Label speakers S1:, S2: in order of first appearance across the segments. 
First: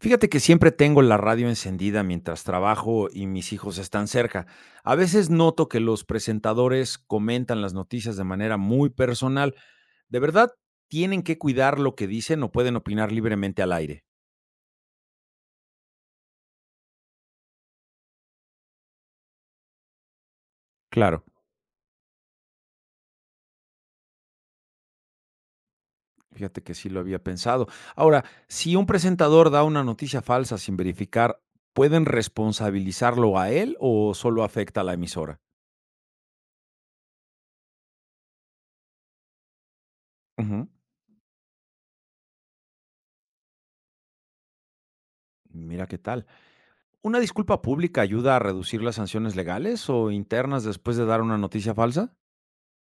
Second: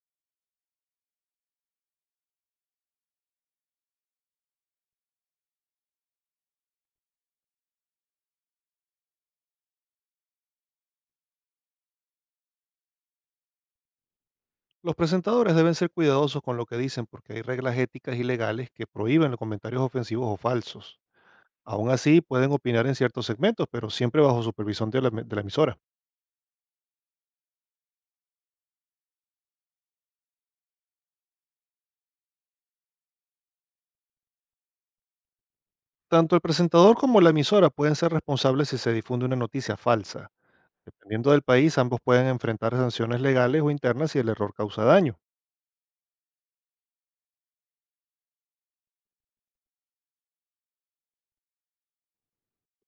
S1: Fíjate que siempre tengo la radio encendida mientras trabajo y mis hijos están cerca. A veces noto que los presentadores comentan las noticias de manera muy personal. ¿De verdad tienen que cuidar lo que dicen o pueden opinar libremente al aire?
S2: Los presentadores deben ser cuidadosos con lo que dicen porque hay reglas éticas y legales que prohíben los comentarios ofensivos o falsos.
S1: Claro.
S2: Aún así, pueden opinar en ciertos segmentos, pero siempre bajo supervisión de la emisora.
S1: Fíjate que sí lo había pensado. Ahora, si un presentador da una noticia falsa sin verificar, ¿pueden responsabilizarlo a él o solo afecta a la emisora?
S2: Tanto el presentador como la emisora pueden ser responsables si se difunde una noticia falsa.
S1: Ujú.
S2: Dependiendo del país, ambos pueden enfrentar sanciones legales o internas si el error causa daño.
S1: Mira qué tal. ¿Una disculpa pública ayuda a reducir las sanciones legales o internas después de dar una noticia falsa?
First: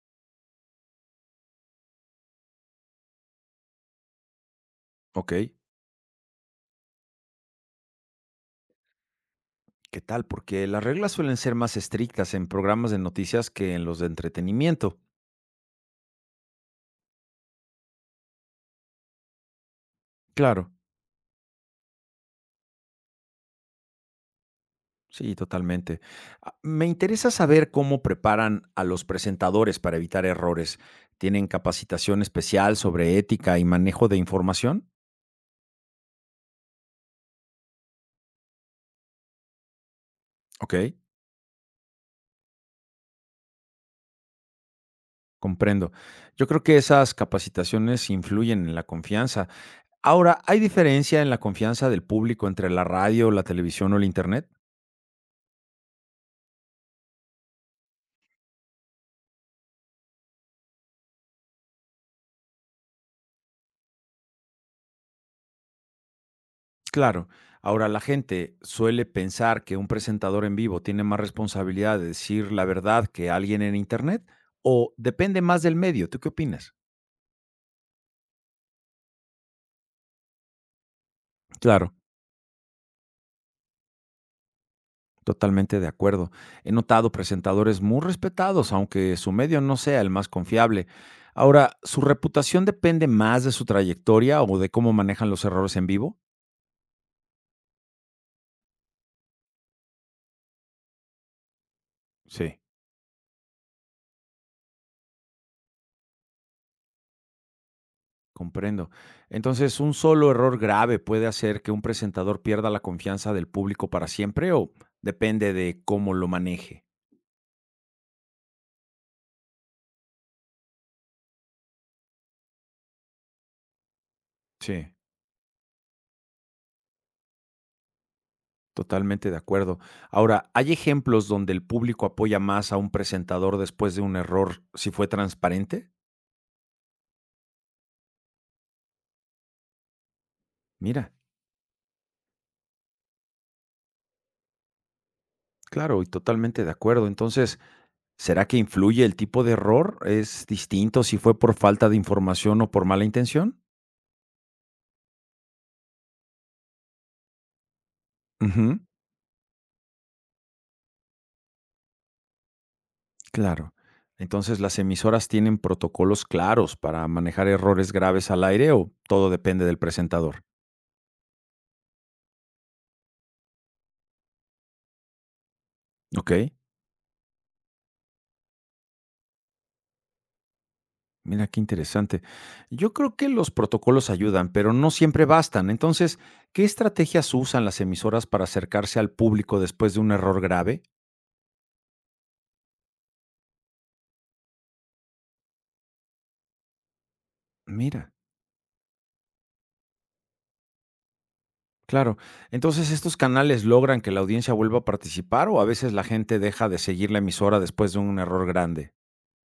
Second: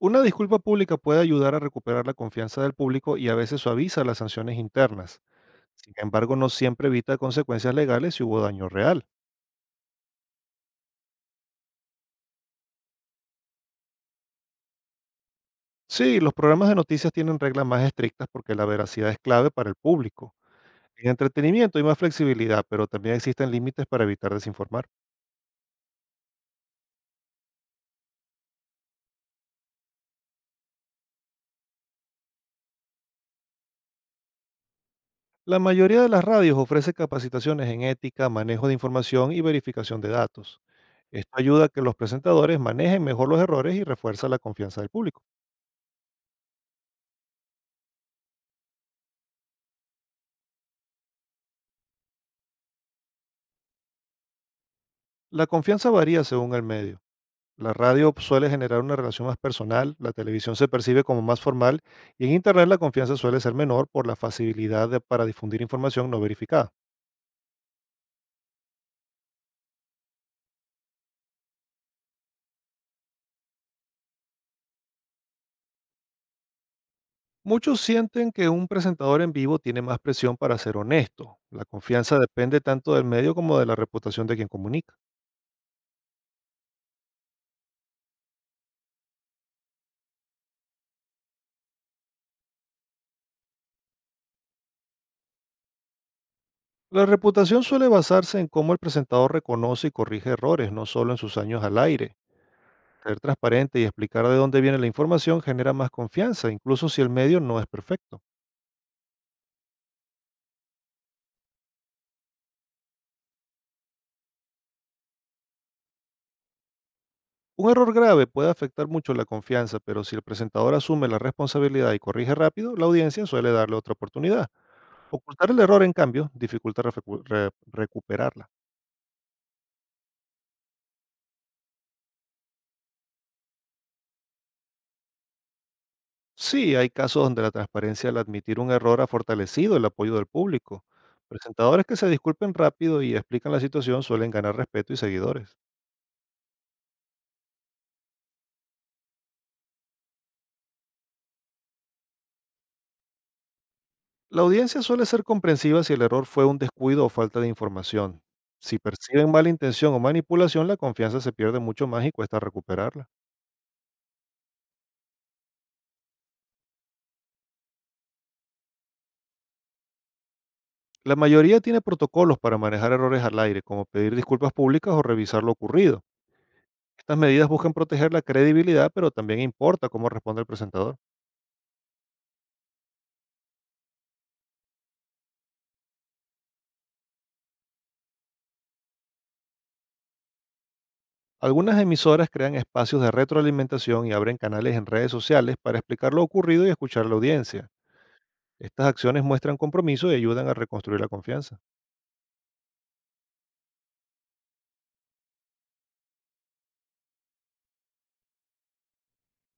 S2: Una disculpa pública puede ayudar a recuperar la confianza del público y a veces suaviza las sanciones internas.
S1: Ok,
S2: Sin embargo, no siempre evita consecuencias legales si hubo daño real.
S1: ¿qué tal? Porque las reglas suelen ser más estrictas en programas de noticias que en los de entretenimiento.
S2: Sí, los programas de noticias tienen reglas más estrictas porque la veracidad es clave para el público.
S1: Claro,
S2: En entretenimiento hay más flexibilidad, pero también existen límites para evitar desinformar.
S1: sí, totalmente. Ah, me interesa saber cómo preparan a los presentadores para evitar errores. ¿Tienen capacitación especial sobre ética y manejo de información?
S2: La mayoría de las radios ofrece capacitaciones en ética, manejo de información y verificación de datos.
S1: Ok,
S2: Esto ayuda a que los presentadores manejen mejor los errores y refuerza la confianza del público.
S1: comprendo. Yo creo que esas capacitaciones influyen en la confianza. Ahora, ¿hay diferencia en la confianza del público entre la radio, la televisión o el internet?
S2: La confianza varía según el medio. La radio suele generar una relación más personal, la televisión se percibe como más formal y en Internet la confianza suele ser menor por la facilidad para difundir información no verificada.
S1: Claro. Ahora, la gente suele pensar que un presentador en vivo tiene más responsabilidad de decir la verdad que alguien en internet o depende más del medio. ¿Tú qué opinas?
S2: Muchos sienten que un presentador en vivo tiene más presión para ser honesto. La
S1: Claro.
S2: confianza depende tanto del medio como de la reputación de quien comunica.
S1: Totalmente de acuerdo. He notado presentadores muy respetados, aunque su medio no sea el más confiable. Ahora, ¿su reputación depende más de su trayectoria o de cómo manejan los errores en vivo?
S2: La reputación suele basarse en cómo el presentador reconoce y corrige errores, no solo en sus años al aire.
S1: Sí.
S2: Ser transparente y explicar de dónde viene la información genera más confianza, incluso si el medio no es perfecto.
S1: Comprendo. Entonces, ¿un solo error grave puede hacer que un presentador pierda la confianza del público para siempre o depende de cómo lo maneje?
S2: Un error grave puede afectar mucho la confianza, pero si el presentador asume la responsabilidad y corrige rápido, la audiencia suele darle otra oportunidad.
S1: Sí.
S2: Ocultar el error, en cambio, dificulta recuperarla.
S1: Totalmente de acuerdo. Ahora, ¿hay ejemplos donde el público apoya más a un presentador después de un error si fue transparente?
S2: Sí, hay casos donde la transparencia al admitir un error ha fortalecido el apoyo del público.
S1: Mira,
S2: Presentadores que se disculpen rápido y explican la situación suelen ganar respeto y seguidores.
S1: claro, y totalmente de acuerdo. Entonces, ¿será que influye el tipo de error? ¿Es distinto si fue por falta de información o por mala intención?
S2: La audiencia suele ser comprensiva si el error fue un descuido o falta de información.
S1: Ujú.
S2: Si perciben mala intención o manipulación, la confianza se pierde mucho más y cuesta recuperarla.
S1: Claro. Entonces, ¿las emisoras tienen protocolos claros para manejar errores graves al aire o todo depende del presentador?
S2: La mayoría tiene protocolos para manejar errores al aire, como pedir disculpas públicas o revisar lo ocurrido.
S1: Ok,
S2: Estas medidas buscan proteger la credibilidad, pero también importa cómo responde el presentador.
S1: mira qué interesante. Yo creo que los protocolos ayudan, pero no siempre bastan. Entonces, ¿qué estrategias usan las emisoras para acercarse al público después de un error grave?
S2: Algunas emisoras crean espacios de retroalimentación y abren canales en redes sociales para explicar lo ocurrido y escuchar a la audiencia.
S1: Mira,
S2: Estas acciones muestran compromiso y ayudan a reconstruir la confianza.
S1: claro. Entonces, ¿estos canales logran que la audiencia vuelva a participar o a veces la gente deja de seguir la emisora después de un error grande?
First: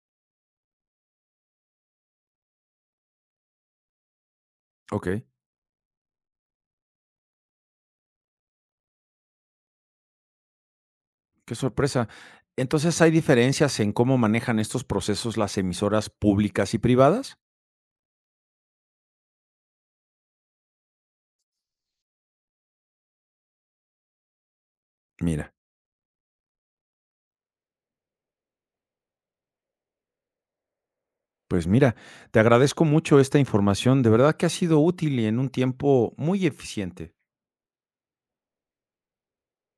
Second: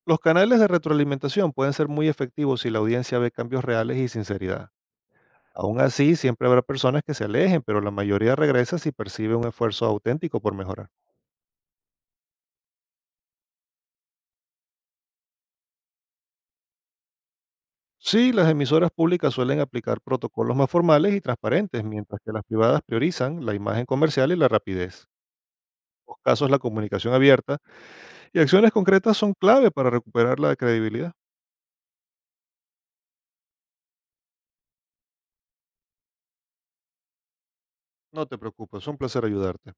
S2: Los canales de retroalimentación pueden ser muy efectivos si la audiencia ve cambios reales y sinceridad.
S1: Ok.
S2: Aún así, siempre habrá personas que se alejen, pero la mayoría regresa si percibe un esfuerzo auténtico por mejorar.
S1: Qué sorpresa. Entonces, ¿hay diferencias en cómo manejan estos procesos las emisoras públicas y privadas?
S2: Sí, las emisoras públicas suelen aplicar protocolos más formales y transparentes, mientras que las privadas priorizan la imagen comercial y la rapidez.
S1: Mira,
S2: En los casos, la comunicación abierta y acciones concretas son clave para recuperar la credibilidad.
S1: pues mira, te agradezco mucho esta información. De verdad que ha sido útil y en un tiempo muy eficiente.
S2: No te preocupes, es un placer ayudarte.